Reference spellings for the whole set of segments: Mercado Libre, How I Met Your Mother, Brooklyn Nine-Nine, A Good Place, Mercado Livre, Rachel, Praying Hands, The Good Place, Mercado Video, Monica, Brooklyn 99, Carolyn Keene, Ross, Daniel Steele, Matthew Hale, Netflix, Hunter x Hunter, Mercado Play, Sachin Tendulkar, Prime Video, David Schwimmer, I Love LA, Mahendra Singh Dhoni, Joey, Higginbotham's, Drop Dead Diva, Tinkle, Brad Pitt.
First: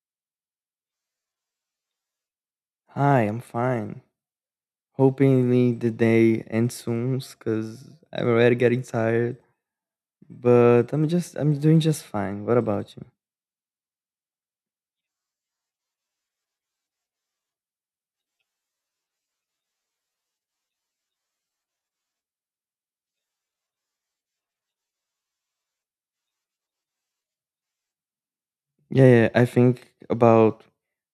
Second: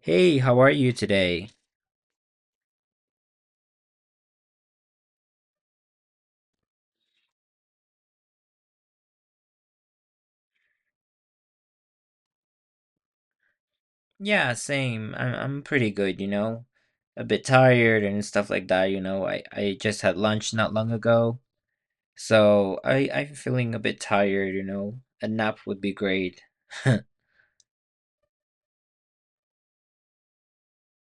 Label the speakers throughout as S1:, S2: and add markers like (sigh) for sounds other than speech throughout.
S1: Hey, how are you today?
S2: Hi, I'm fine. Hopefully the day ends soon because I'm already getting tired. But I'm doing just fine. What about you?
S1: Yeah, same. I'm pretty good, you know. A bit tired and stuff like that, you know. I just had lunch not long ago, so I'm feeling a bit tired, you know. A nap would be great. (laughs)
S2: Yeah, yeah. I think about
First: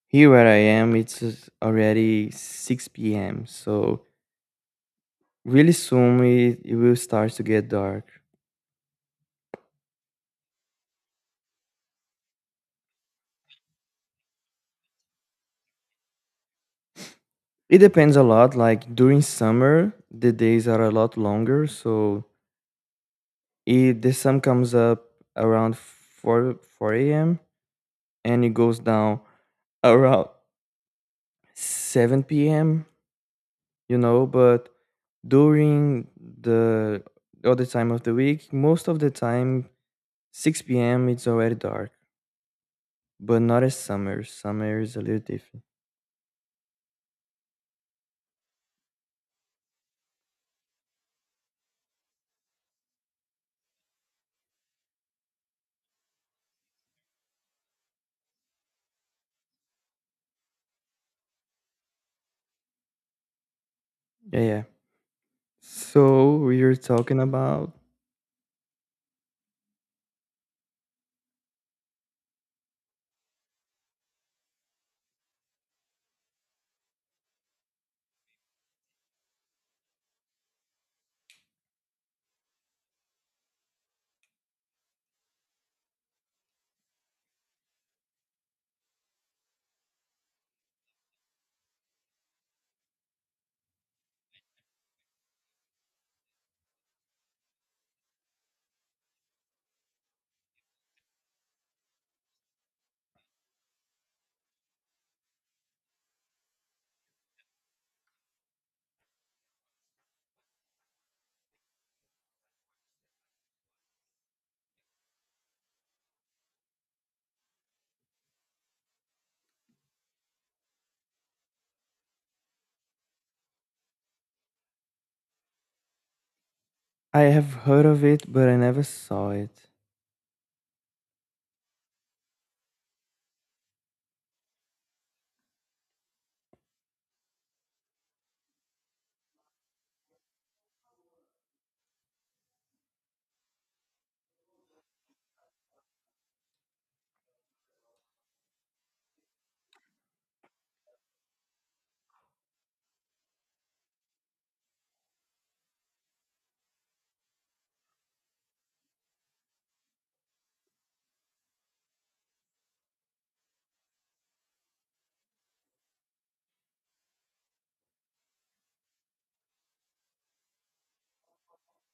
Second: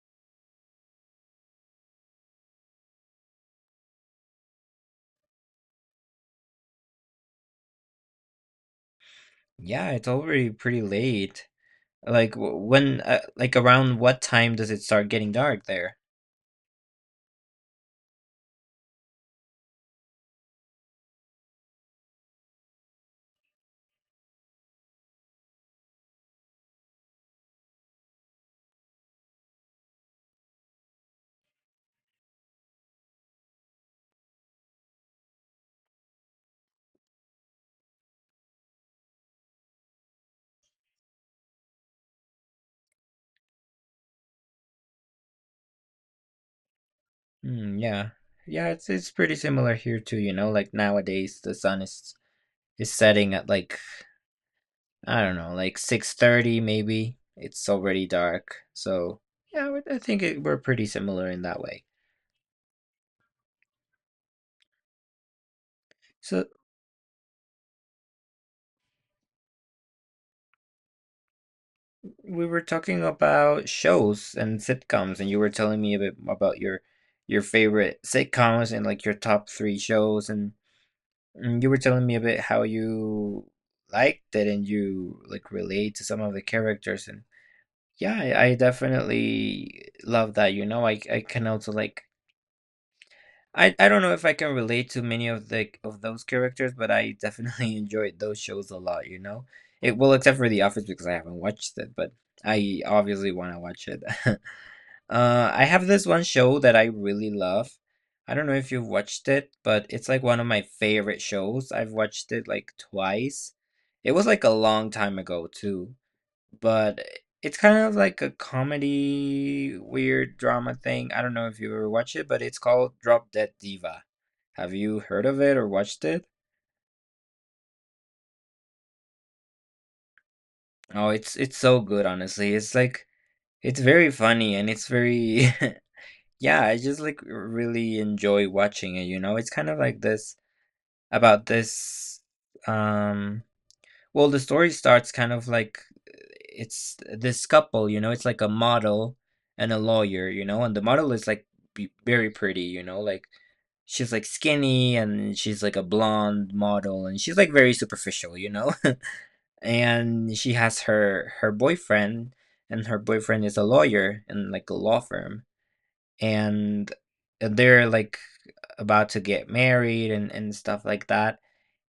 S2: here where I am, it's just already 6 p.m. So really soon it will start to get dark.
S1: Yeah, it's already pretty late. Like w- when like around what time does it start getting dark there?
S2: It depends a lot. Like during summer, the days are a lot longer. So it, the sun comes up around 4 a.m. and it goes down (laughs) around 7 p.m., you know, but during the other time of the week, most of the time, 6 p.m., it's already dark, but not as summer. Summer is a little different.
S1: Hmm, yeah. Yeah, it's pretty similar here too, you know. Like nowadays the sun is setting at like I don't know, like 6:30 maybe. It's already dark. So, yeah, I think we're pretty similar in that way.
S2: Yeah, yeah. So
S1: So,
S2: we are talking about.
S1: we were talking about shows and sitcoms and you were telling me a bit about your favorite sitcoms and like your top 3 shows and you were telling me a bit how you liked it and you like relate to some of the characters and yeah, I definitely love that. You know, I can also like, I don't know if I can relate to many of the of those characters, but I definitely (laughs) enjoyed those shows a lot, you know? It well, except for The Office because I haven't watched it, but I obviously want to watch it. (laughs) I have this one show that I really love. I don't know if you've watched it, but it's like one of my favorite shows. I've watched it like twice. It was like a long time ago too. But it's kind of like a comedy, weird drama thing. I don't know if you ever watch it, but it's called Drop Dead Diva. Have you heard of it or watched it?
S2: I have heard of it, but I never saw it.
S1: Oh, it's so good, honestly. It's like it's very funny and it's very (laughs) yeah, I just like really enjoy watching it, you know? It's kind of like this about this um well, the story starts kind of like it's this couple, you know, it's like a model and a lawyer, you know, and the model is like very pretty, you know, like she's like skinny and she's like a blonde model and she's like very superficial, you know. (laughs) And she has her boyfriend and her boyfriend is a lawyer in like a law firm and they're like about to get married and stuff like that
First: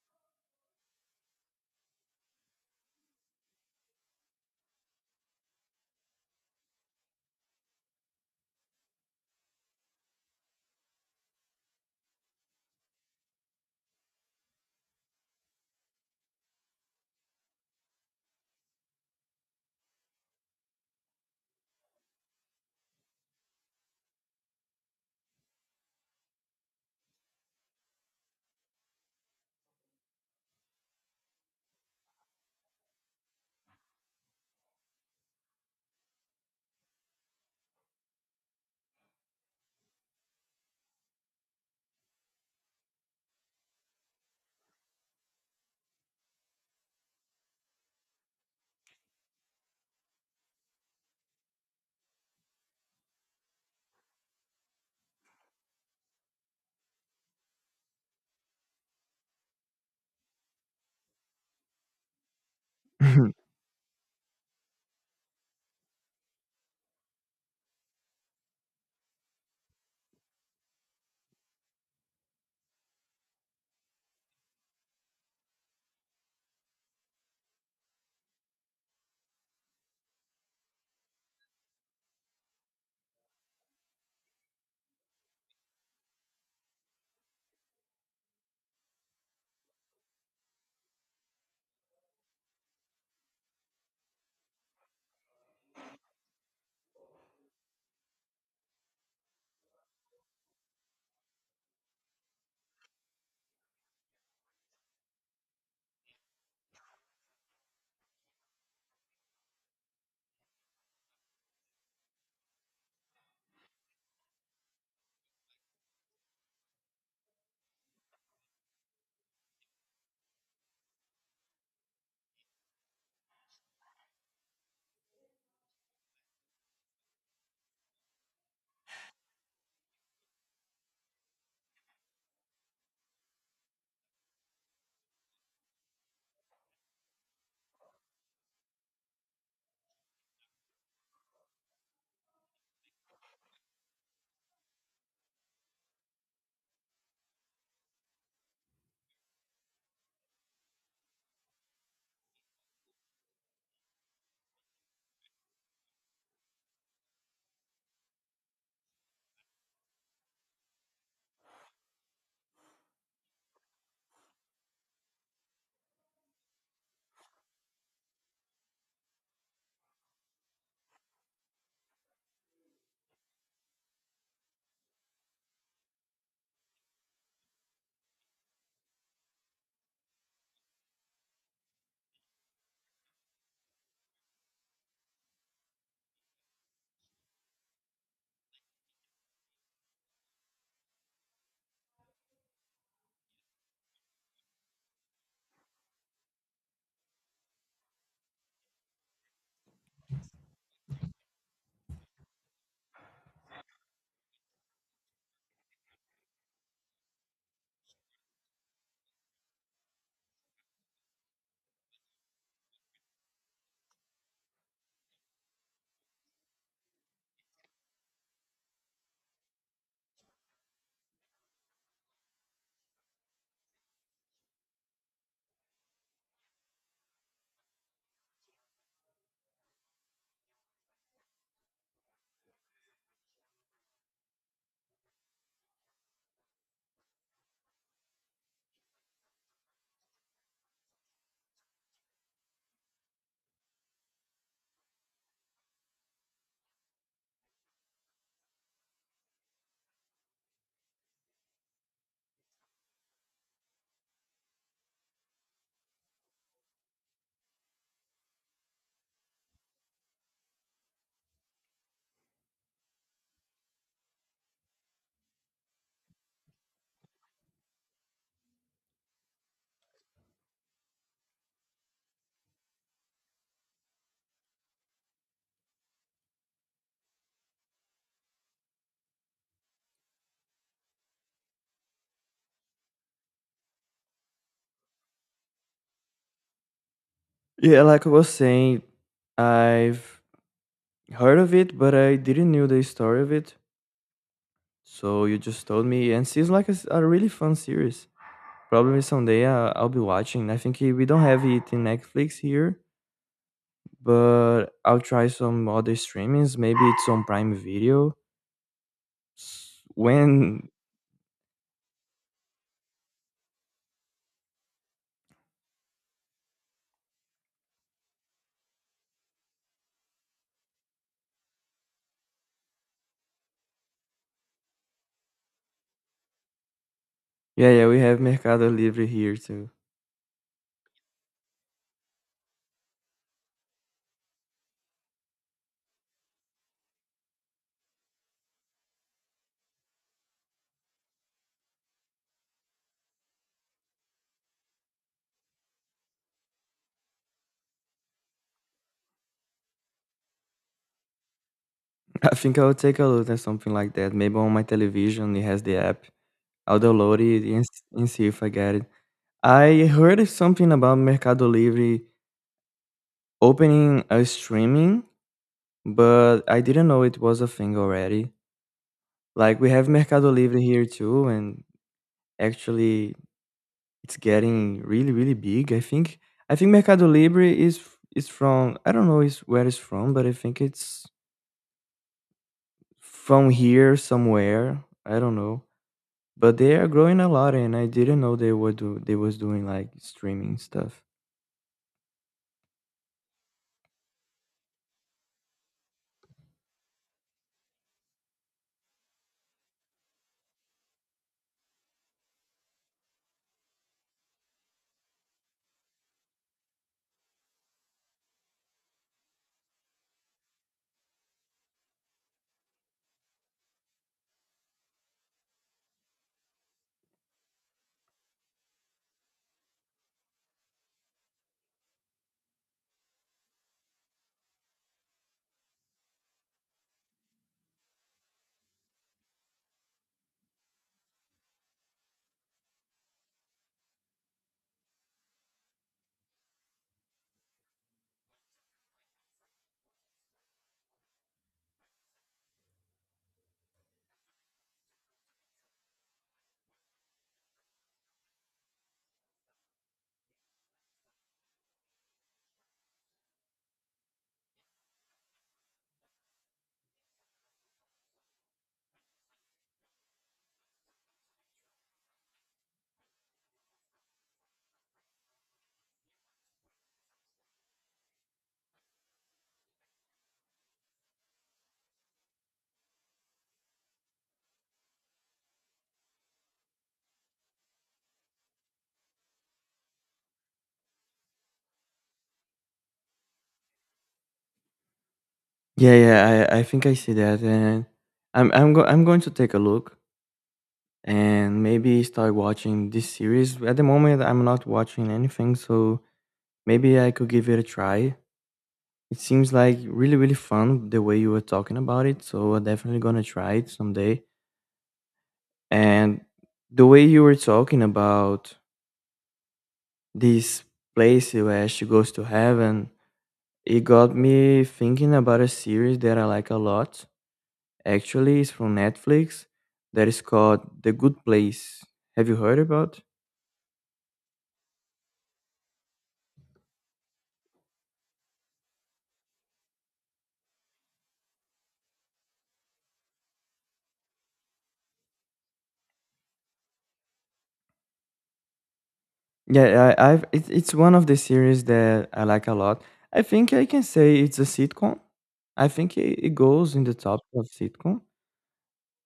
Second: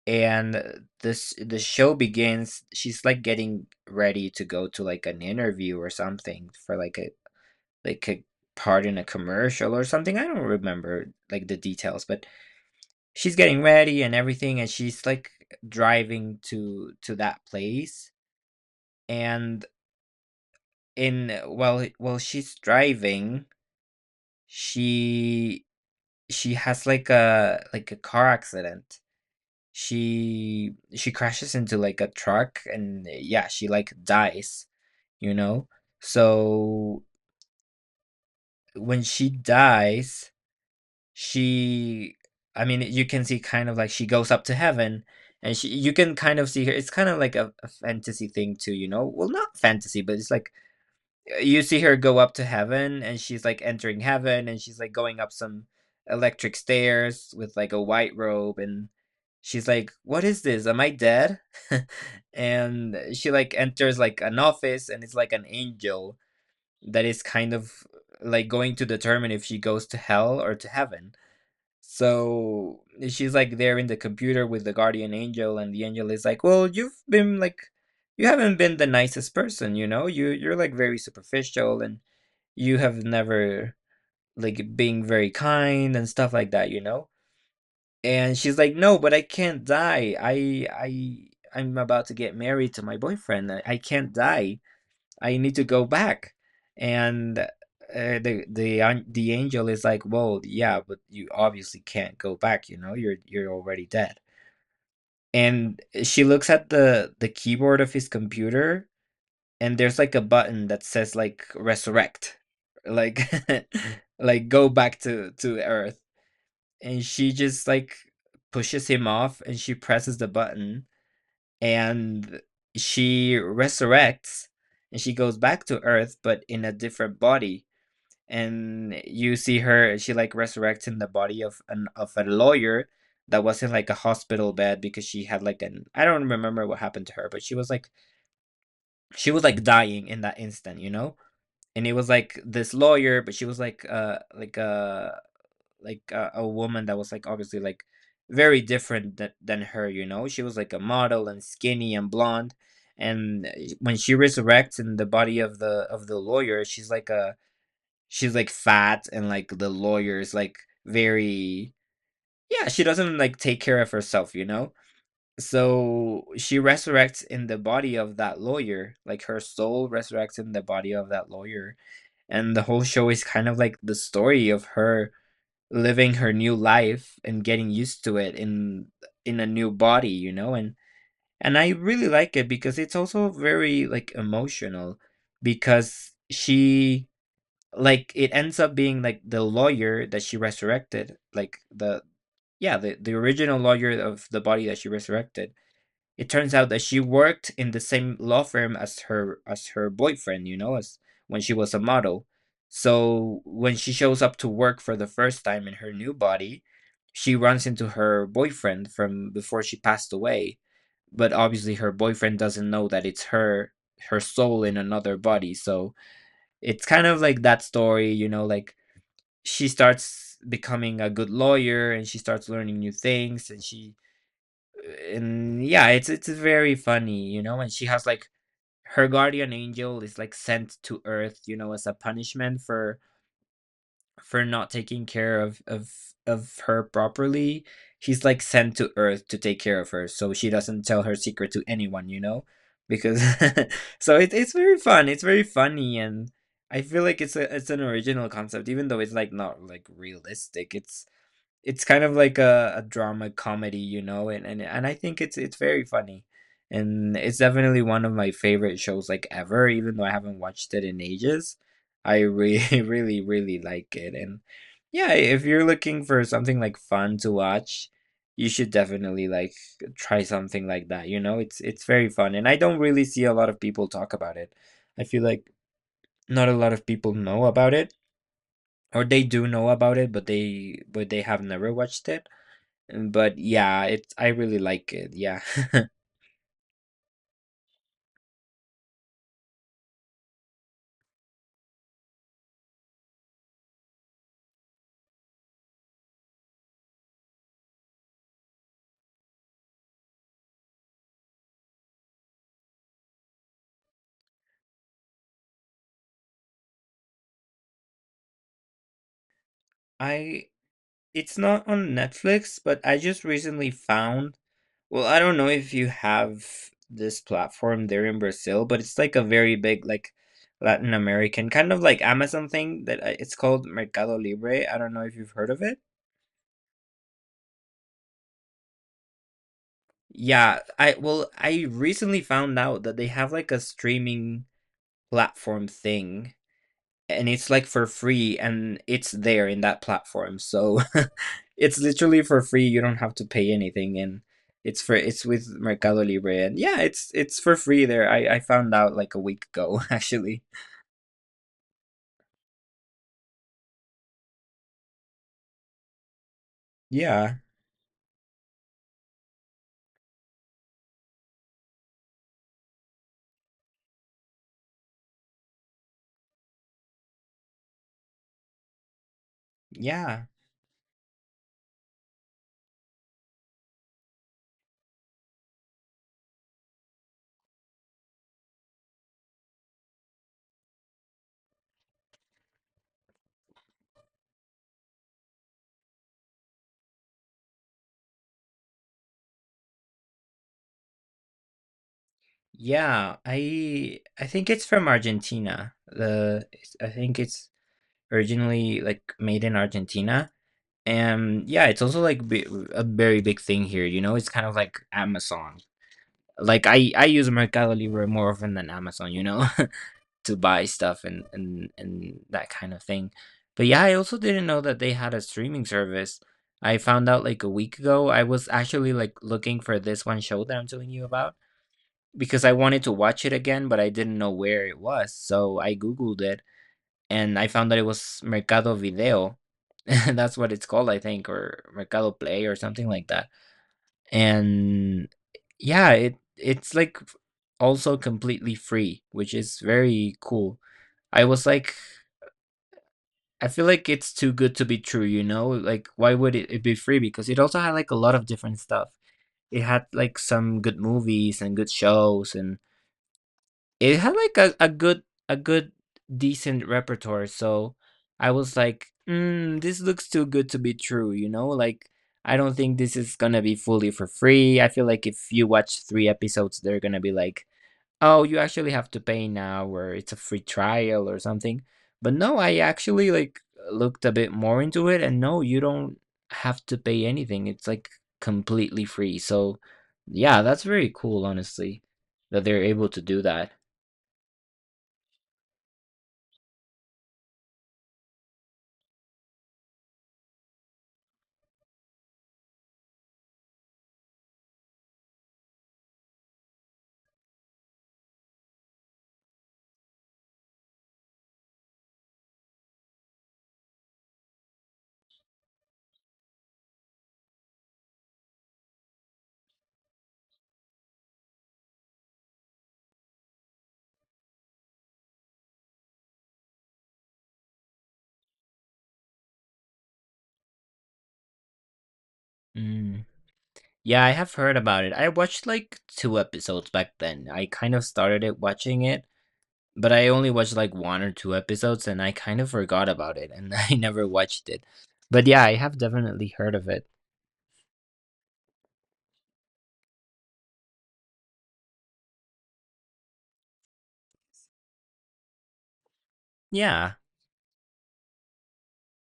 S1: and this the show begins, she's, like, getting ready to go to, like, an interview or something for, like, a part in a commercial or something, I don't remember, like, the details, but she's getting ready and everything, and she's, like, driving to that place, and in while she's driving, she she has, like, a car accident. She crashes into, like, a truck and yeah, she, like, dies, you know? So, when she dies, she, I mean, you can see kind of, like, she goes up to heaven, and she you can kind of see her. It's kind of like a fantasy thing too, you know? Well, not fantasy, but it's like you see her go up to heaven and she's like entering heaven and she's like going up some electric stairs with like a white robe and she's like, "What is this? Am I dead?" (laughs) And she like
S2: (laughs)
S1: enters like an office and it's like an angel that is kind of like going to determine if she goes to hell or to heaven. So she's like there in the computer with the guardian angel and the angel is like, "Well, you've been like you haven't been the nicest person, you know. You're like very superficial and you have never like being very kind and stuff like that, you know?" And she's like, "No, but I can't die. I I'm about to get married to my boyfriend. I can't die. I need to go back." And the angel is like, "Well, yeah, but you obviously can't go back, you know? You're already dead." And she looks at the keyboard of his computer and there's like a button that says like resurrect, like (laughs) like go back to Earth. And she just like pushes him off and she presses the button and she resurrects and she goes back to Earth but in a different body. And you see her she like resurrects in the body of an of a lawyer that was in like a hospital bed because she had like an I don't remember what happened to her, but she was like dying in that instant, you know? And it was like this lawyer, but she was like, like a woman that was like obviously like very different than her. You know, she was like a model and skinny and blonde. And when she resurrects in the body of the lawyer, she's like a she's like fat and like the lawyer is like very yeah. She doesn't like take care of herself. You know. So she resurrects in the body of that lawyer, like her soul resurrects in the body of that lawyer and the whole show is kind of like the story of her living her new life and getting used to it in a new body, you know. And I really like it because it's also very like emotional because she, it ends up being like the lawyer that she resurrected, like the original lawyer of the body that she resurrected. It turns out that she worked in the same law firm as her boyfriend, you know, as when she was a model. So when she shows up to work for the first time in her new body, she runs into her boyfriend from before she passed away. But obviously her boyfriend doesn't know that it's her soul in another body. So it's kind of like that story, you know, like she starts becoming a good lawyer and she starts learning new things and yeah, it's very funny, you know. And she has like her guardian angel is like sent to Earth, you know, as a punishment for not taking care of her properly. She's like sent to Earth to take care of her, so she doesn't tell her secret to anyone, you know, because (laughs) so it's very fun. It's very funny, and I feel like it's an original concept, even though it's like not like realistic. It's kind of like a drama comedy, you know, and I think it's very funny. And it's definitely one of my favorite shows like ever, even though I haven't watched it in ages. I really, (laughs) really, really like it. And yeah, if you're looking for something like fun to watch, you should definitely like try something like that. You know, it's very fun. And I don't really see a lot of people talk about it. I feel like not a lot of people know about it or they do know about it but they have never watched it. Mm. But yeah, it's I really like it. Yeah.
S2: Yeah, like I was saying, I've heard of it, but I didn't know the story of it. So you just told me, and seems like a, s- a really fun series. Probably someday I'll be watching. I think we don't have it in Netflix here, but I'll try some other streamings. Maybe it's on Prime Video. S-
S1: (laughs) I
S2: When
S1: it's not on Netflix, but I just recently found, well, I don't know if you have this platform there in Brazil, but it's like a very big like Latin American kind of like Amazon thing that I, it's called Mercado Libre. I don't know if you've heard of it.
S2: yeah, yeah, we have Mercado Livre here too.
S1: Yeah, I well, I recently found out that they have like a streaming platform thing and it's like for free and it's there in that platform. So (laughs) it's literally for free. You don't have to pay anything and it's with Mercado Libre and yeah, it's for free there. I found out like a week ago (laughs) actually.
S2: (laughs) I think I'll take a look at something like that. Maybe on my television it has the app. I'll download
S1: Yeah.
S2: it and, s- and see if I get it. I heard something about Mercado Livre opening a streaming, but I didn't know it was a thing already. Like we have
S1: Yeah.
S2: Mercado Livre here too, and actually, it's getting really, really big. I think Mercado Libre is f- is from I don't know is where it's from, but I think it's from here somewhere. I don't know, but they are growing a lot, and I didn't know they were do they was doing like streaming stuff.
S1: Yeah. I think it's from Argentina. I think it's originally like made in Argentina. And yeah, it's also a very big thing here, you know? It's kind of like Amazon, like I use Mercado Libre more often than Amazon, you know, (laughs) to buy stuff and and that kind of thing. But yeah, I also didn't know that they had a streaming service. I found out like a week ago. I was actually like looking for this one show that I'm telling you about because I wanted to watch it again, but I didn't know where it was. So I googled it and I found that it was Mercado Video. (laughs) That's what it's called, I think, or Mercado Play or something like that. And yeah, it's like also completely free, which is very cool. I was like, I feel like it's too good to be true, you know? Like, why would it be free? Because it also had like a lot of different stuff. It had like some good movies and good shows, and it had like a good a good decent repertoire. So I was like, this looks too good to be true, you know? Like, I don't think this is gonna be fully for free. I feel like if you watch three episodes, they're gonna be like, oh, you actually have to pay now, or it's a free trial or something. But no, I actually like looked a bit more into it, and no, you don't have to pay anything. It's like completely free. So, yeah, that's very cool, honestly, that they're able to do that.
S2: Yeah, yeah, I think I see that, and I'm going to take a look and maybe start watching this series. At the moment, I'm not watching anything, so maybe I could give it a try. It seems like really, really fun the way you were talking about it. So I'm definitely gonna try it someday. And the way you were talking about this place where she goes to heaven, it got me thinking about a series that I like a lot. Actually, it's from Netflix that is called The Good Place. Have you heard about?
S1: Mm. Yeah, I have heard about it. I watched like two episodes back then. I kind of started it watching it, but I only watched like one or two episodes, and I kind of forgot about it, and (laughs) I never watched it. But yeah, I have definitely heard of it.
S2: Yeah, I've it, it's one of the series that I like a lot. I think I can say it's a sitcom. I think it, it goes in
S1: Yeah.
S2: the top of sitcom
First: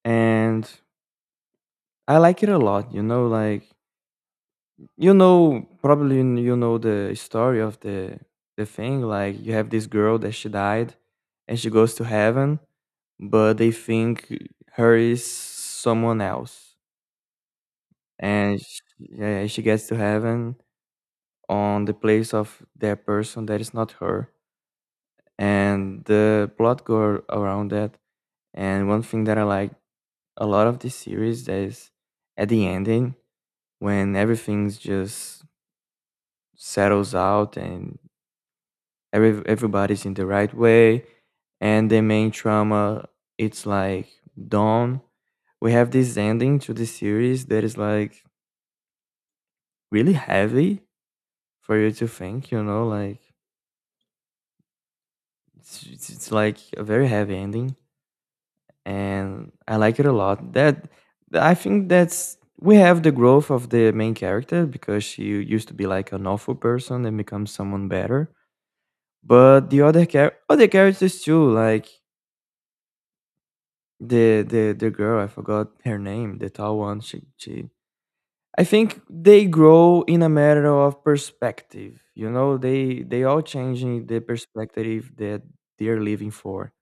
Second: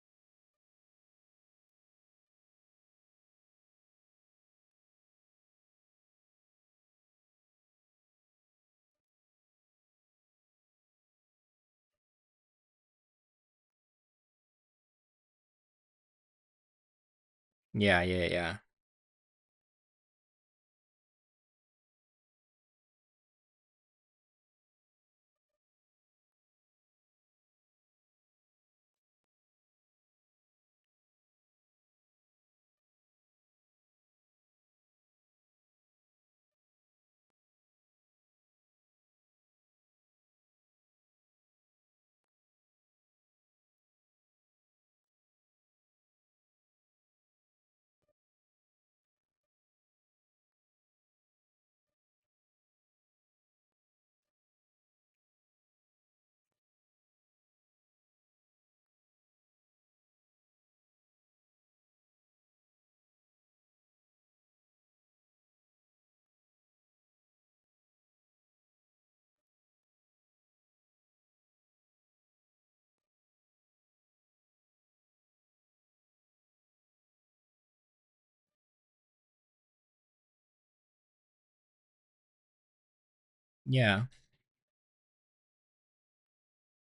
S2: and I like it a lot. You know, like you know, probably you know the story of the thing. Like you have this girl that she died, and she goes to heaven, but they think her is someone else,
S1: Yeah, yeah, yeah.
S2: and sh yeah, yeah, she gets to heaven on the place of that person that is not her, and the plot go around that. And one thing that I like a lot of this series that is at the ending, when everything's just settles out and every, everybody's in the right way and the main trauma it's like done, we have this ending to the series that is like really heavy for you to think, you know, like it's like a very heavy ending and I like it a lot that I think that's we have the growth of the main character because she used to be like an awful person and becomes someone better. But the other char- other characters too, like the girl, I forgot her name, the tall one. She she. I think they grow in a matter of perspective. You know, they all
S1: Yeah.
S2: changing the perspective that they're living for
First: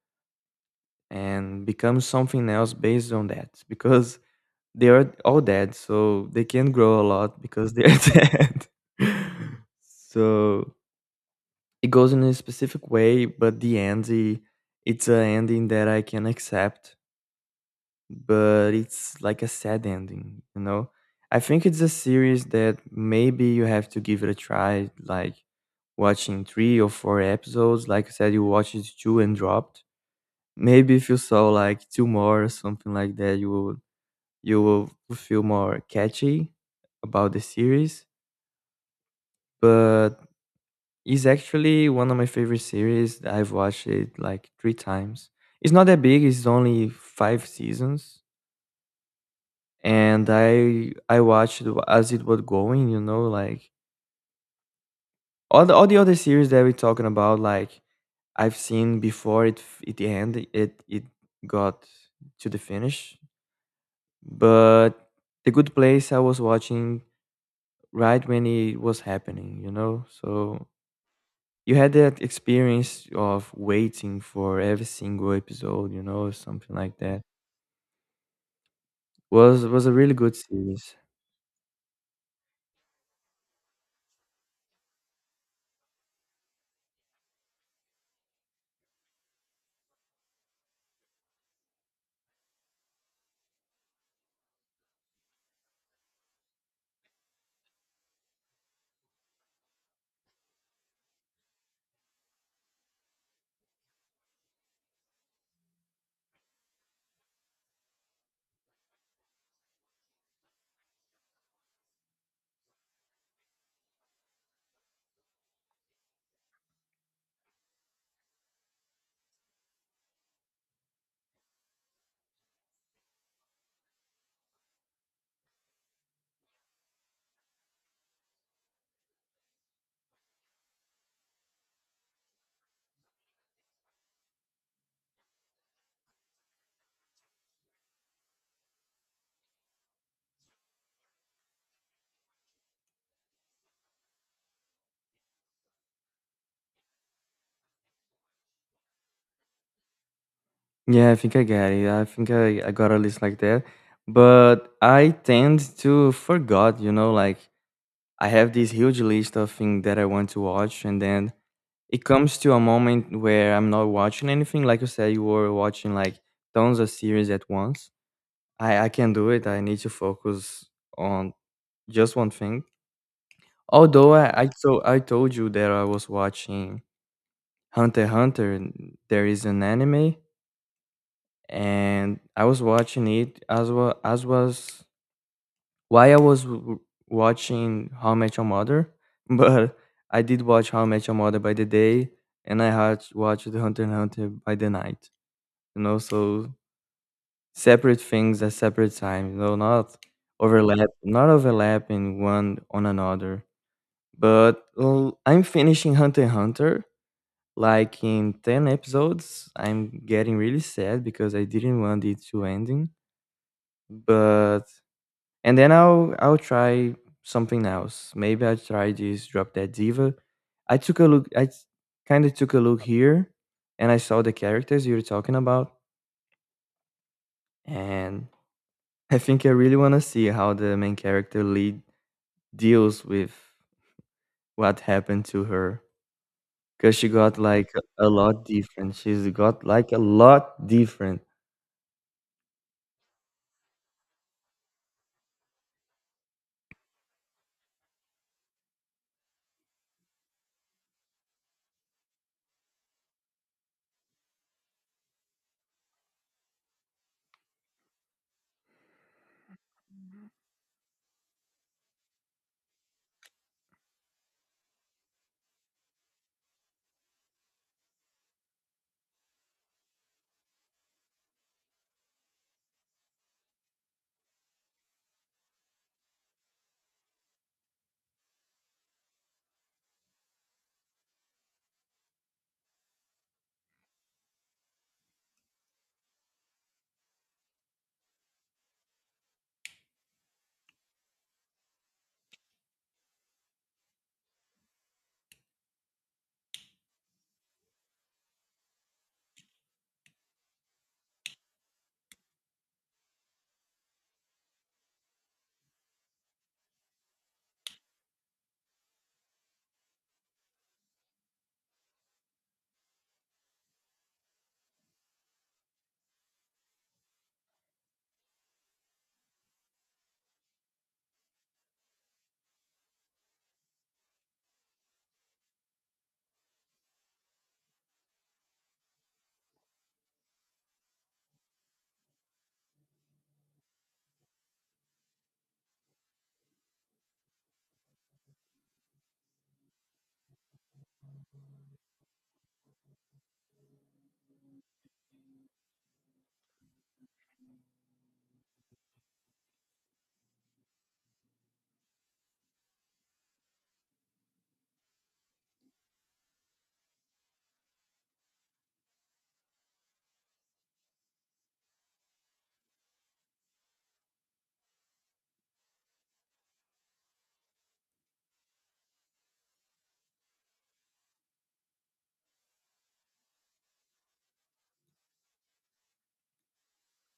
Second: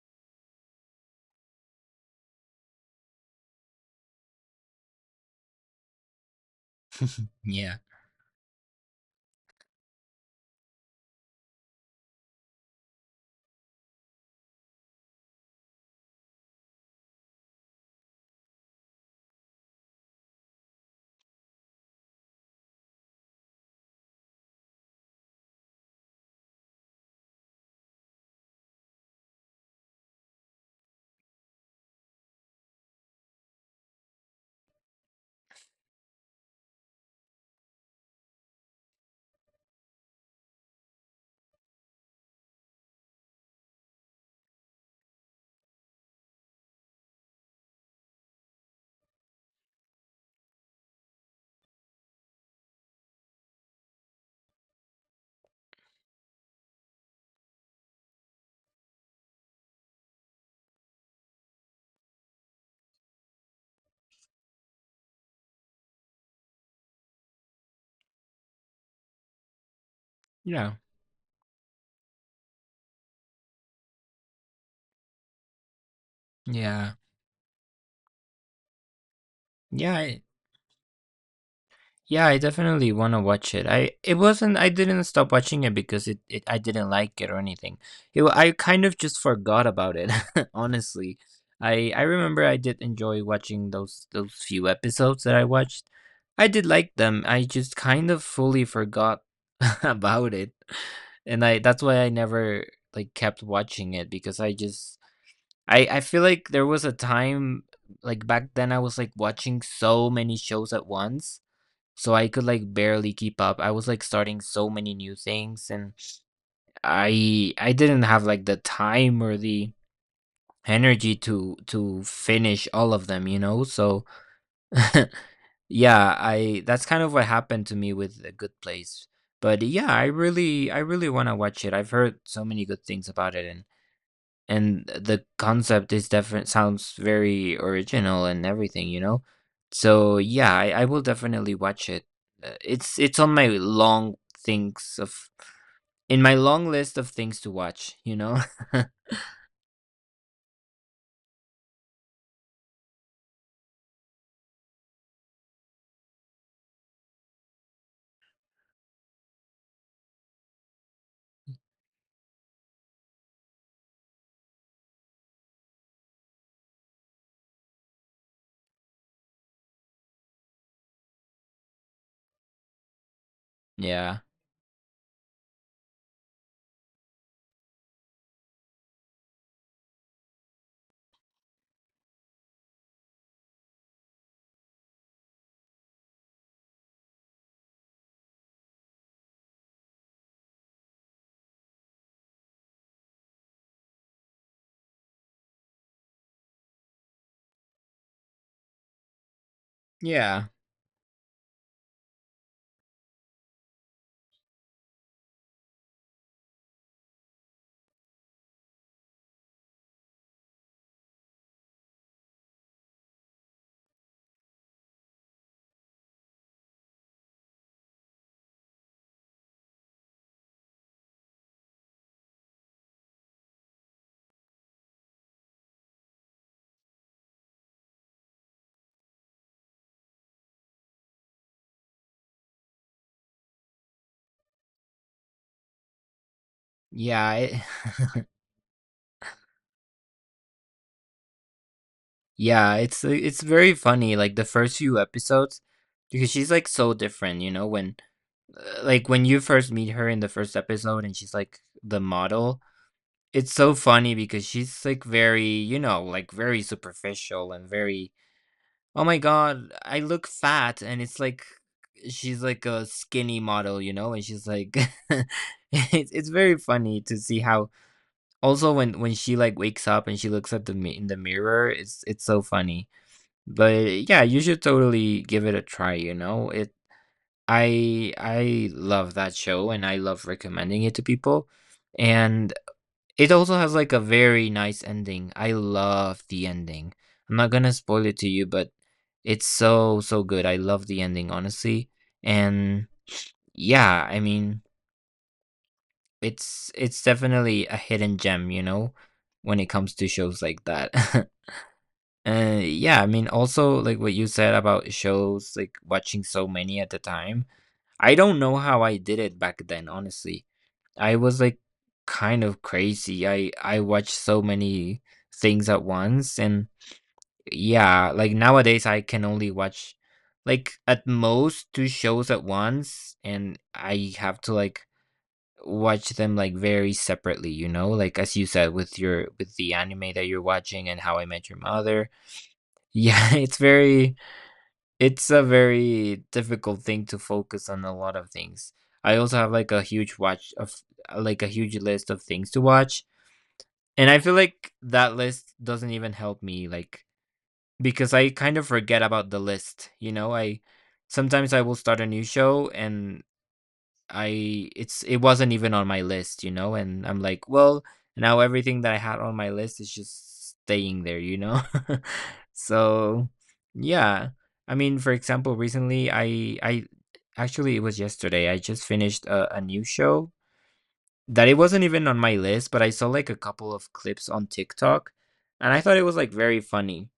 S2: and become something else based on that (laughs) because they are all dead, so they can't grow a lot because
S1: Yeah.
S2: they're (laughs) dead. (laughs) So it goes in a specific way, but the end, I- it's an ending that I can accept, but it's like a sad ending, you know? I think it's a series that maybe you have to give it a try, like watching three or four episodes. Like I said, you watched two and dropped. Maybe if you saw like two more or something like that, you will feel more catchy about the series. But it's actually one of my favorite series. I've watched it like three times. It's not that big. It's only five seasons, and I watched it as it was going. You know, like all the other series that we're talking about, like I've seen before it f- it ended. It got to the finish. But The Good Place I was watching right when it was happening. You know, so
S1: Yeah.
S2: you had that experience of waiting for every single episode, you know, something
S1: Yeah.
S2: like that. Was a
S1: Yeah,
S2: really
S1: I,
S2: good series.
S1: yeah, I definitely want to watch it. I it wasn't I didn't stop watching it because it I didn't like it or anything. I kind of just forgot about it, (laughs) honestly. I remember I did enjoy watching those few episodes that I watched. I did like them. I just kind of fully forgot (laughs) about it. And I that's why I never like kept watching it because I just I feel like there was a time, like, back then I was, like, watching so many shows at once, so I could, like, barely keep up. I was, like, starting so many new things, and I didn't have, like, the time or the energy to finish all of them, you know? So, (laughs) yeah, I that's kind of what happened to me with A Good Place. But yeah, I really wanna watch it. I've heard so many good things about it, and the concept is different, sounds very original and everything, you know? So yeah, I will definitely watch it. It's on my long things of in my long list of things to watch, you know? (laughs)
S2: Yeah, I think I got it. I think I got a list like that. But I tend to forgot, you know, like I have this huge list of things that I want to watch and then it comes to a moment where I'm not watching anything. Like you said, you were watching like tons of series at once. I can not do it. I need to focus on just one thing. Although
S1: Yeah,
S2: I so I told you that I was watching Hunter x Hunter, and there is an anime, and I was watching it as well as was while I was w- watching How I Met Your Mother, (laughs) but I did watch How I Met Your Mother by the day, and I had watched Hunter x Hunter by the night. You know, so separate things at separate times. You know, not
S1: yeah,
S2: overlap, not overlapping one on another. But l- I'm finishing Hunter x Hunter, like in 10 episodes, I'm getting really sad because I didn't want it to ending. But and then I'll try something else. Maybe I'll try this Drop Dead Diva. I took a look I kind of took a look here and I saw the characters you were talking about and (laughs) I think I really want to see how the main character lead deals with what happened to her because she
S1: yeah
S2: got
S1: it,
S2: like a
S1: (laughs)
S2: lot different. She's got like a lot different.
S1: Yeah it's very funny, like the first few episodes, because she's like so different, you know, when like when you first meet her in the first episode and she's like the model. It's so funny because she's like very, you know, like very superficial and very, oh my God, I look fat. And it's like, she's like a skinny model, you know? And she's like, (laughs) it's very funny to see how also when, she like wakes up and she looks at the in the mirror, it's so funny. But yeah, you should totally give it a try, you know? I love that show and I love recommending it to people. And it also has like a very nice ending. I love the ending. I'm not gonna spoil it to you, but it's so so good. I love the ending, honestly. And yeah, I mean, it's definitely a hidden gem, you know, when it comes to shows like that. (laughs) Yeah, I mean, also like what you said about shows, like watching so many at a time. I don't know how I did it back then, honestly. I was, like, kind of crazy. I watched so many things at once, and yeah, like, nowadays, I can only watch, like, at most 2 shows at once, and I have to, like, watch them, like, very separately, you know? Like, as you said, with your with the anime that you're watching and How I Met Your Mother. Yeah, (laughs) it's a very difficult thing to focus on a lot of things. I also have like a huge watch of like a huge list of things to watch, and I feel like that list doesn't even help me like because I kind of forget about the list, you know? I sometimes I will start a new show and I it wasn't even on my list, you know, and I'm like, well, now everything that I had on my list is just staying there, you know? (laughs) So, yeah. I mean, for example, recently I actually it was yesterday. I just finished a new show that it wasn't even on my list, but I saw like a couple of clips on TikTok and I thought it was like very funny.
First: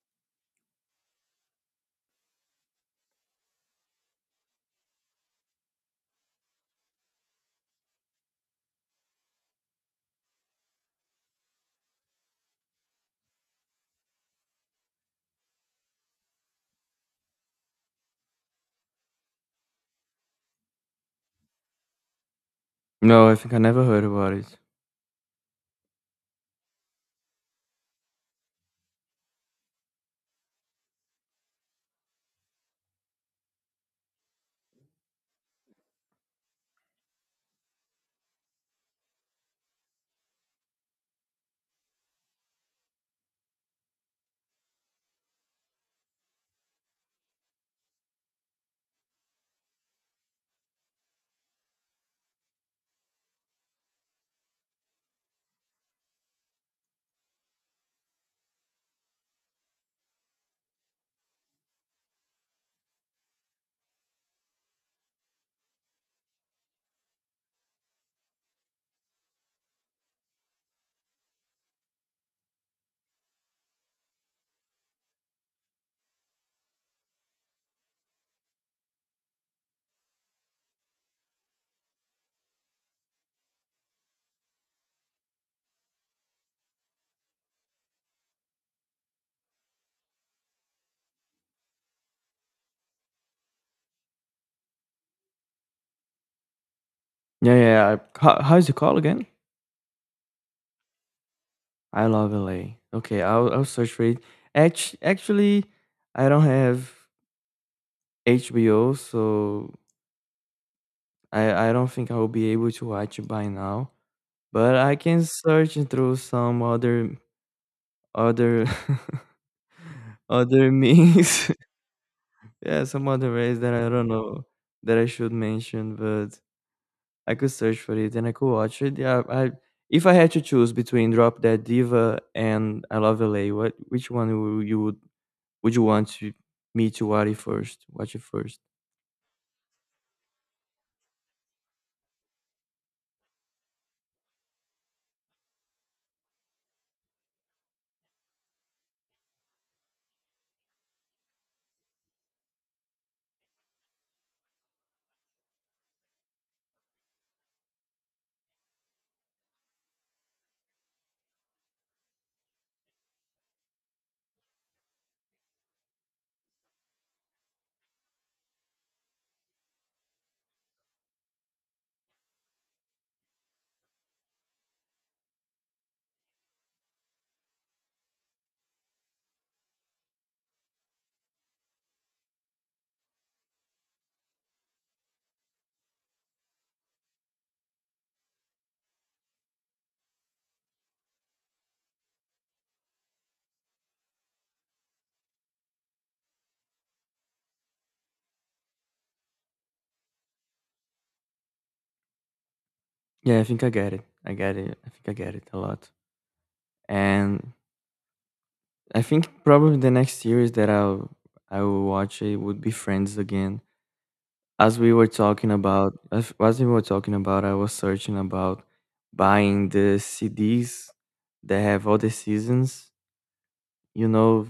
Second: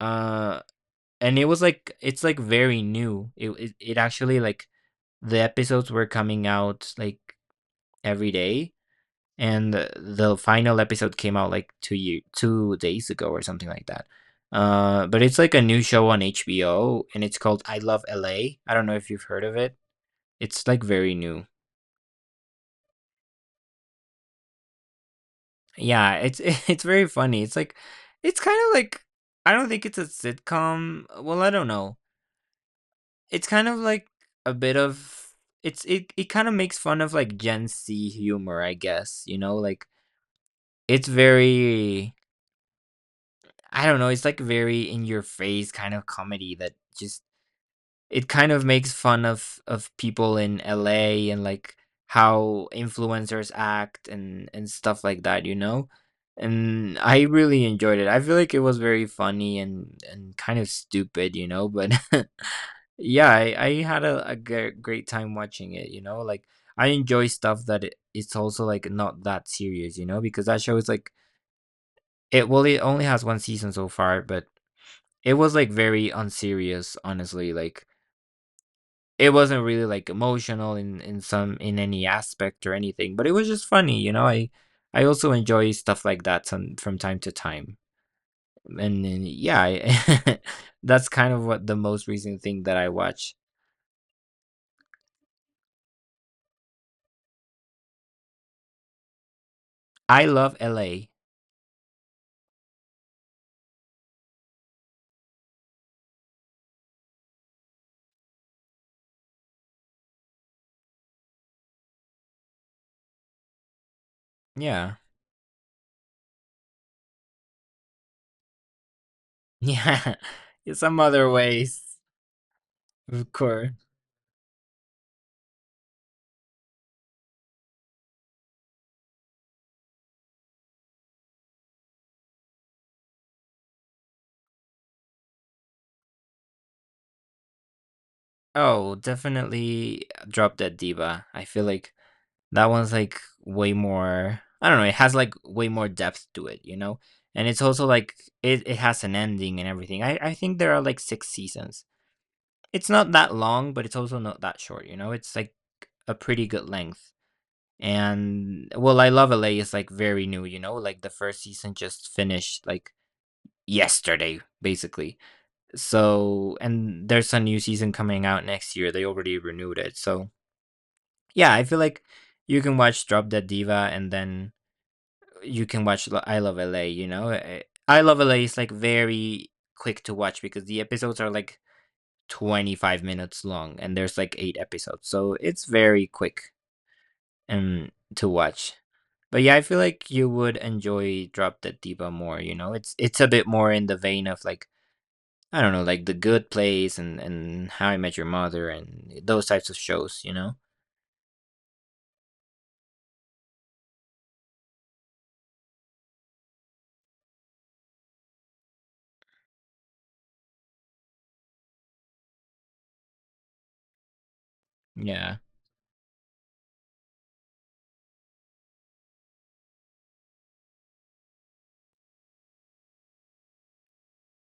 S1: Uh and it was like it's like very new. It actually like the episodes were coming out like every day. And the final episode came out like 2 days ago or something like that. But it's like a new show on HBO, and it's called I Love LA. I don't know if you've heard of it. It's like very new.
S2: No, I think I never heard about it.
S1: Yeah, it's (laughs) it's very funny. It's like it's kind of like I don't think it's a sitcom. Well, I don't know. It's kind of like a bit of it it kind of makes fun of like Gen Z humor, I guess. You know, like it's very I don't know, it's like very in your face kind of comedy that just it kind of makes fun of people in LA and like how influencers act and stuff like that, you know? And I really enjoyed it. I feel like it was very funny and kind of stupid, you know, but (laughs) yeah, I had a great time watching it, you know? Like I enjoy stuff that it's also like not that serious, you know, because that show is like it only has one season so far, but it was, like, very unserious, honestly, like, it wasn't really, like, emotional in any aspect or anything, but it was just funny, you know? I also enjoy stuff like that some from time to time, and then, yeah, I (laughs) that's kind of what the most recent thing that I watch.
S2: Yeah, yeah. Yeah, I, how, how's it called again?
S1: I love LA.
S2: I love LA. Okay, I'll search for it. Act- Actually, I don't have HBO, so I don't think I will be able to watch it by now. But
S1: Yeah.
S2: I
S1: (laughs)
S2: can search it through some other other
S1: Yeah.
S2: (laughs) other
S1: In some other
S2: means.
S1: ways,
S2: (laughs) Yeah, some
S1: of
S2: other ways
S1: course.
S2: that I don't know that I should mention, but I could search for it and I could watch it. Yeah, I if I had to choose between Drop Dead Diva and I Love LA, what which one would you want to, me to watch it first? Watch it first.
S1: Oh, definitely Drop Dead Diva. I feel like that one's like way more, I don't know, it has like way more depth to it, you know? And it's also like it has an ending and everything. I think there are like six seasons. It's not that long, but it's also not that short, you know? It's like a pretty good length. And well, I Love LA is like very new, you know? Like the first season just finished like yesterday, basically. So, and there's a new season coming out next year. They already renewed it. So, yeah, I feel like you can watch Drop Dead Diva and then you can watch I Love LA, you know? I Love LA is like very quick to watch because the episodes are like 25 minutes long and there's like eight episodes. So it's very quick um to watch. But yeah, I feel like you would enjoy Drop Dead Diva more, you know? It's a bit more in the vein of like I don't know, like The Good Place and How I Met Your Mother and those types of shows, you know?
S2: Yeah, I think I get it. I get it. I think I get it a lot. And I think probably the next series that I will watch it would be Friends again. As we were
S1: Yeah.
S2: talking about, as we were talking about, I was searching about buying the CDs that have all the seasons. You know,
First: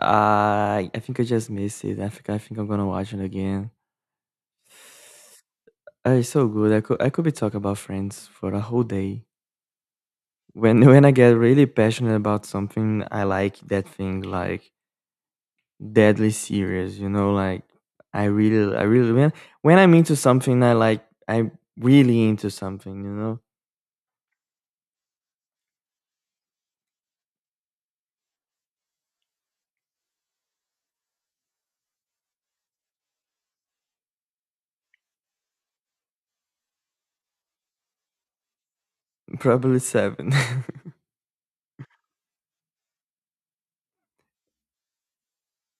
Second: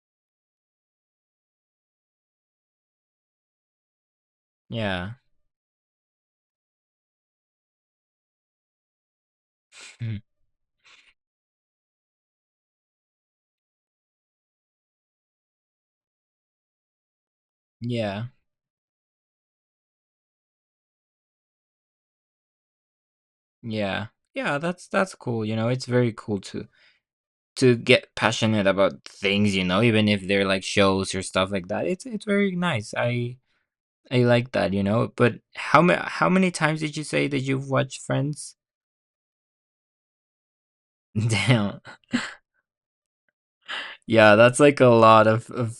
S2: I think I just missed it. I think I'm gonna watch it again.
S1: Yeah.
S2: It's so good. I could be talking about Friends for a whole day.
S1: Mhm.
S2: When (laughs) when I get really passionate about something, I like that thing like deadly serious. You know, like I
S1: Yeah.
S2: really I really when I'm into something, I like I'm really into something. You know,
S1: Yeah. Yeah, that's cool. You know, it's very cool to get passionate about things, you know, even if they're like shows or stuff like that. It's very nice. I like that, you know. But how many times did you say that you've watched Friends?
S2: probably seven. (laughs)
S1: (laughs) Damn. Yeah, that's like a lot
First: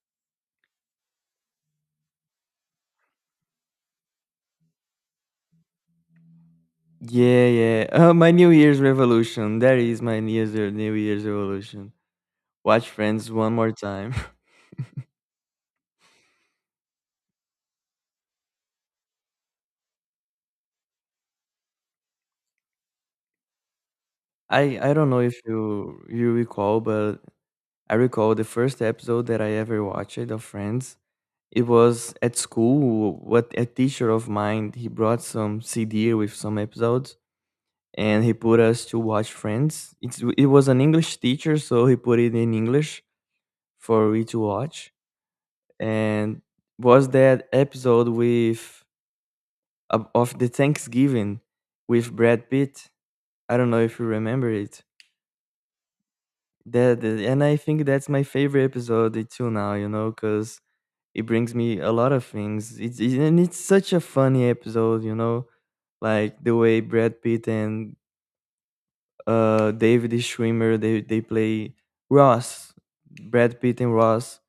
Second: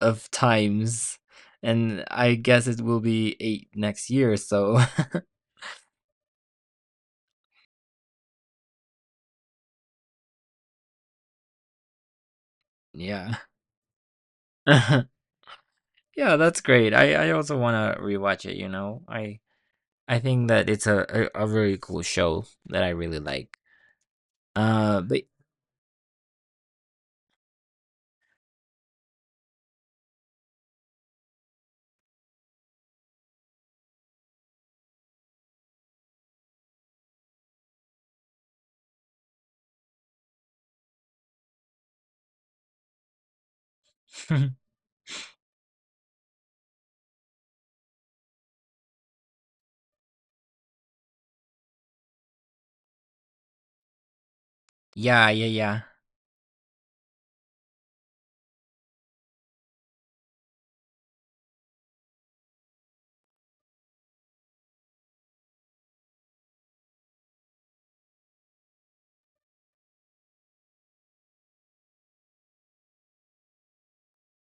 S1: of times. And I guess it will be 8 next year, so
S2: Yeah, yeah. My New Year's revolution. That is my New Year's New Year's revolution. Watch
S1: (laughs)
S2: Friends
S1: yeah.
S2: one more time.
S1: (laughs) yeah, that's great. I also want to rewatch it, you know. I think that it's a very cool show that I really like.
S2: I don't know
S1: But
S2: if you you recall, but I recall the first episode that I ever watched of Friends. It was at school. What a teacher of mine he brought some CD with some episodes, and he put us to watch Friends. It's it was an English teacher, so he put it in English for we to
S1: (laughs)
S2: watch. And was that episode with of the Thanksgiving with Brad Pitt? I don't know if you remember it.
S1: Yeah, yeah,
S2: That that- and I think that's my favorite episode too now, you know, because it brings me a lot of things. It's it, and it's such a funny episode, you know, like the way Brad Pitt and David Schwimmer they play Ross, Brad Pitt and Ross.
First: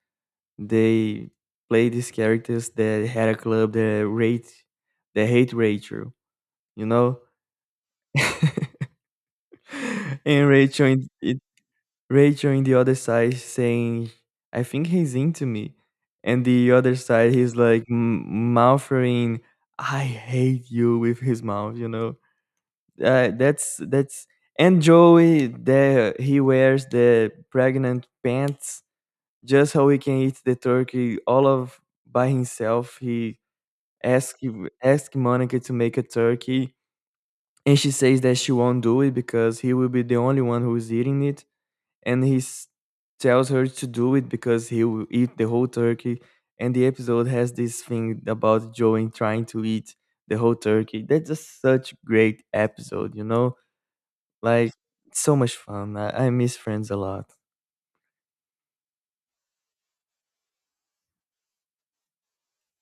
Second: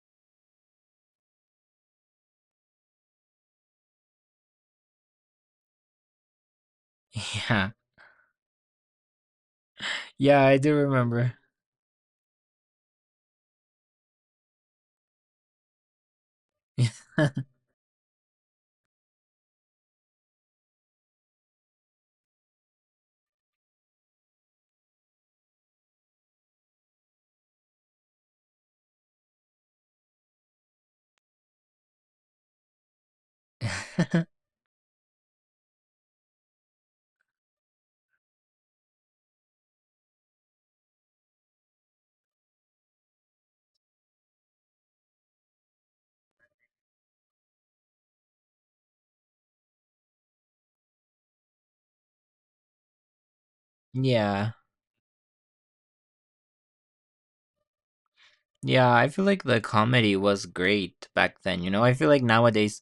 S2: They play these characters that had a club that rate they hate Rachel, you know.
S1: yeah. (laughs) Yeah.
S2: (laughs)
S1: Yeah,
S2: And
S1: I do
S2: Rachel
S1: remember.
S2: in- Rachel in the other side saying, I think he's into me. And the other side,
S1: (laughs)
S2: he's like m- mouthing, I hate you with his mouth, you know? That's, and Joey, the, he wears the pregnant pants just how he can eat the turkey all of by himself. He asked, asked Monica to make a turkey. And she says that she won't do it because he will be the only one who is eating it and he s- tells her to do it because he will eat the whole turkey. And the episode has this thing about Joey trying to eat the whole turkey. That's just such great episode, you know?
S1: Yeah.
S2: Like so much fun. I miss Friends a lot.
S1: Yeah, I feel like the comedy was great back then, you know? I feel like nowadays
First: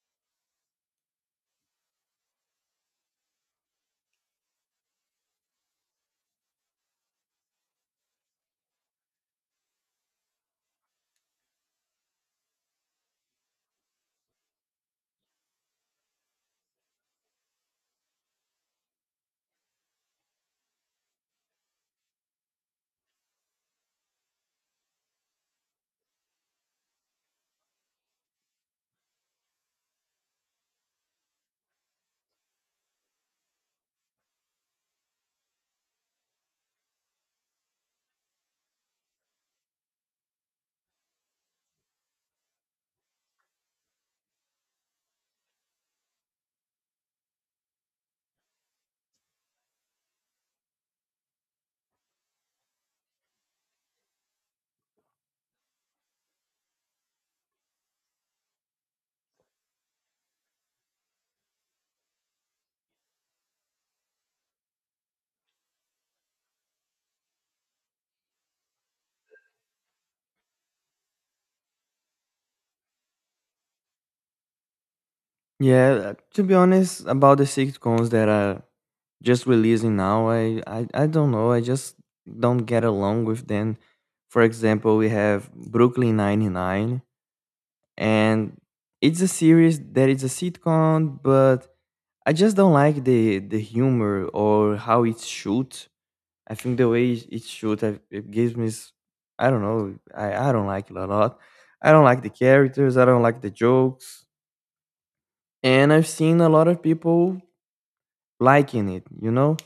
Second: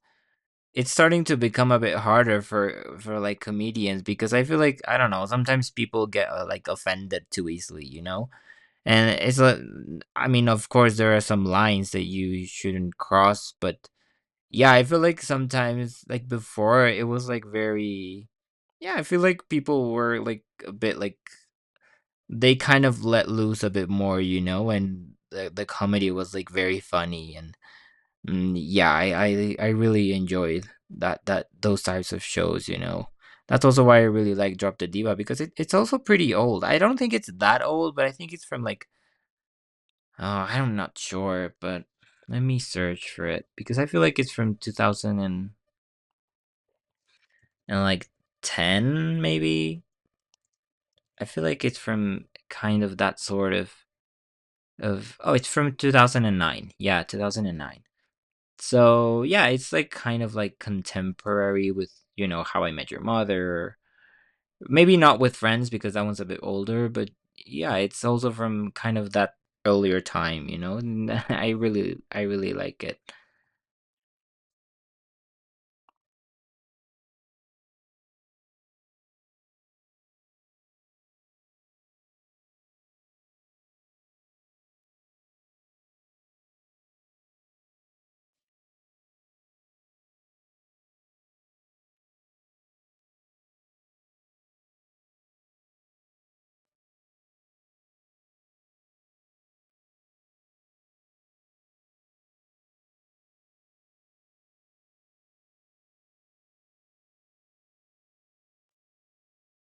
S1: it's starting to become a bit harder for like comedians because I feel like I don't know, sometimes people get like offended too easily, you know? And it's a I mean, of course there are some lines that you shouldn't cross, but yeah, I feel like sometimes, like before, it was like very yeah, I feel like people were like a bit like they kind of let loose a bit more, you know, and the comedy was like very funny and yeah, I I really enjoyed that that those types of shows, you know. That's also why I really like Drop the Diva because it's also pretty old. I don't think it's that old, but I think it's from like oh, I'm not sure, but let me search for it because I feel like it's from 2000 and like 10 maybe. I feel like it's from kind of that sort of, oh, it's from 2009, yeah, 2009. So yeah, it's like kind of like contemporary with, you know, How I Met Your Mother, maybe not with Friends because that one's a bit older, but yeah, it's also from kind of that earlier time, you know, and (laughs) I really like it.
S2: Yeah, to be honest, about the sitcoms that are just releasing now, I don't know. I just don't get along with them. For example, we have Brooklyn Nine Nine. And it's a series that is a sitcom, but I just don't like the humor or how it's shoot. I think the way it it's shoot, I, it gives me, s- I don't know, I don't like it a lot. I don't like the characters. I don't like the jokes, and I've seen a lot of people liking it, you know,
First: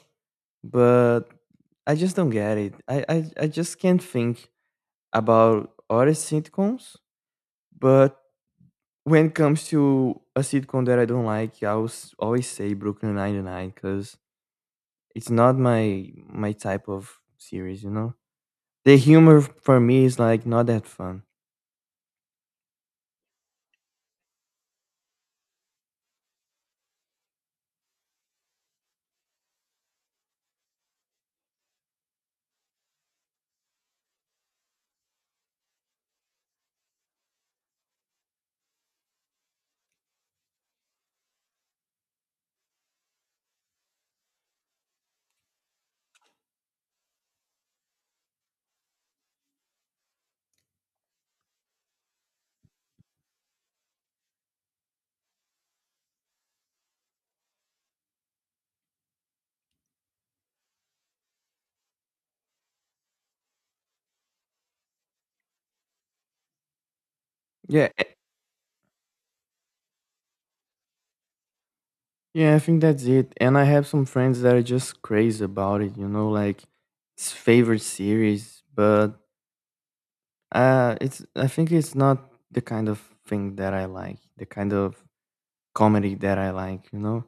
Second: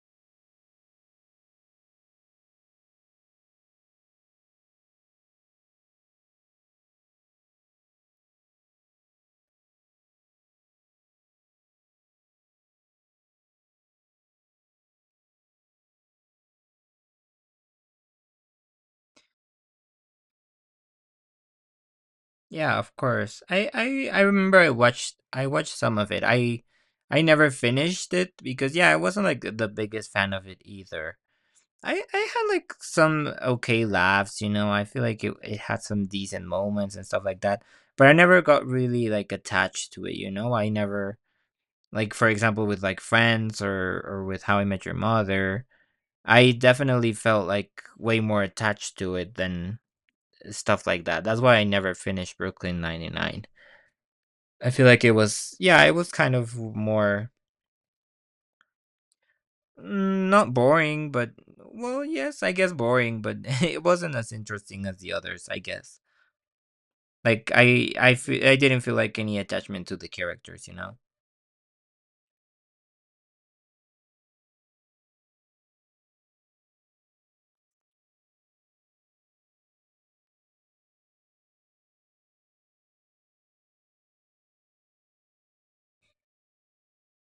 S2: but I just don't get it. I just can't think about other sitcoms, but when it comes to a sitcom that I don't like, I will s- always say Brooklyn Nine-Nine because it's not my my type of series, you know? The humor for me is like not that fun.
S1: Yeah, of course. I remember I watched some of it. I never finished it because yeah, I wasn't like the biggest fan of it either. I had like some okay laughs, you know. I feel like it had some decent moments and stuff like that, but I never got really like attached to it, you know. I never like for example with like Friends or with How I Met Your Mother, I definitely felt like way more attached to it than stuff like that. That's why I never finished Brooklyn 99. I feel like it was, yeah, it was kind of more not boring, but well, yes, I guess boring, but (laughs) it wasn't as interesting as the others, I guess. Like
S2: Yeah, e-
S1: I didn't feel like any attachment to the characters, you know.
S2: yeah, I think that's it. And I have some friends that are just crazy about it, you know, like it's favorite series, but it's I think it's not the kind of thing that I like, the kind of comedy that I like, you know?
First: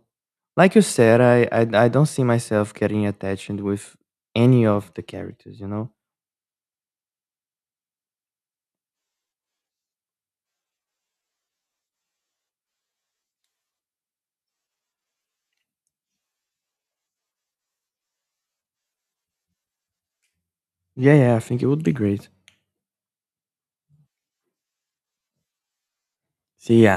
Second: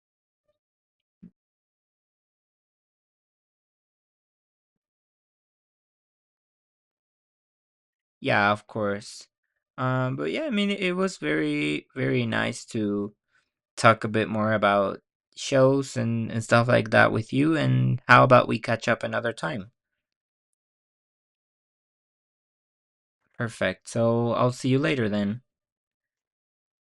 S2: Like you said, I don't see myself getting attached with any of the characters, you know?
S1: Yeah, of course. But yeah, I mean, it was very, very nice to talk a bit more about shows and stuff like that with you. And how about we catch up another time?
S2: Yeah, yeah, I think it would be great.
S1: Perfect. So I'll see you later then.
S2: See ya.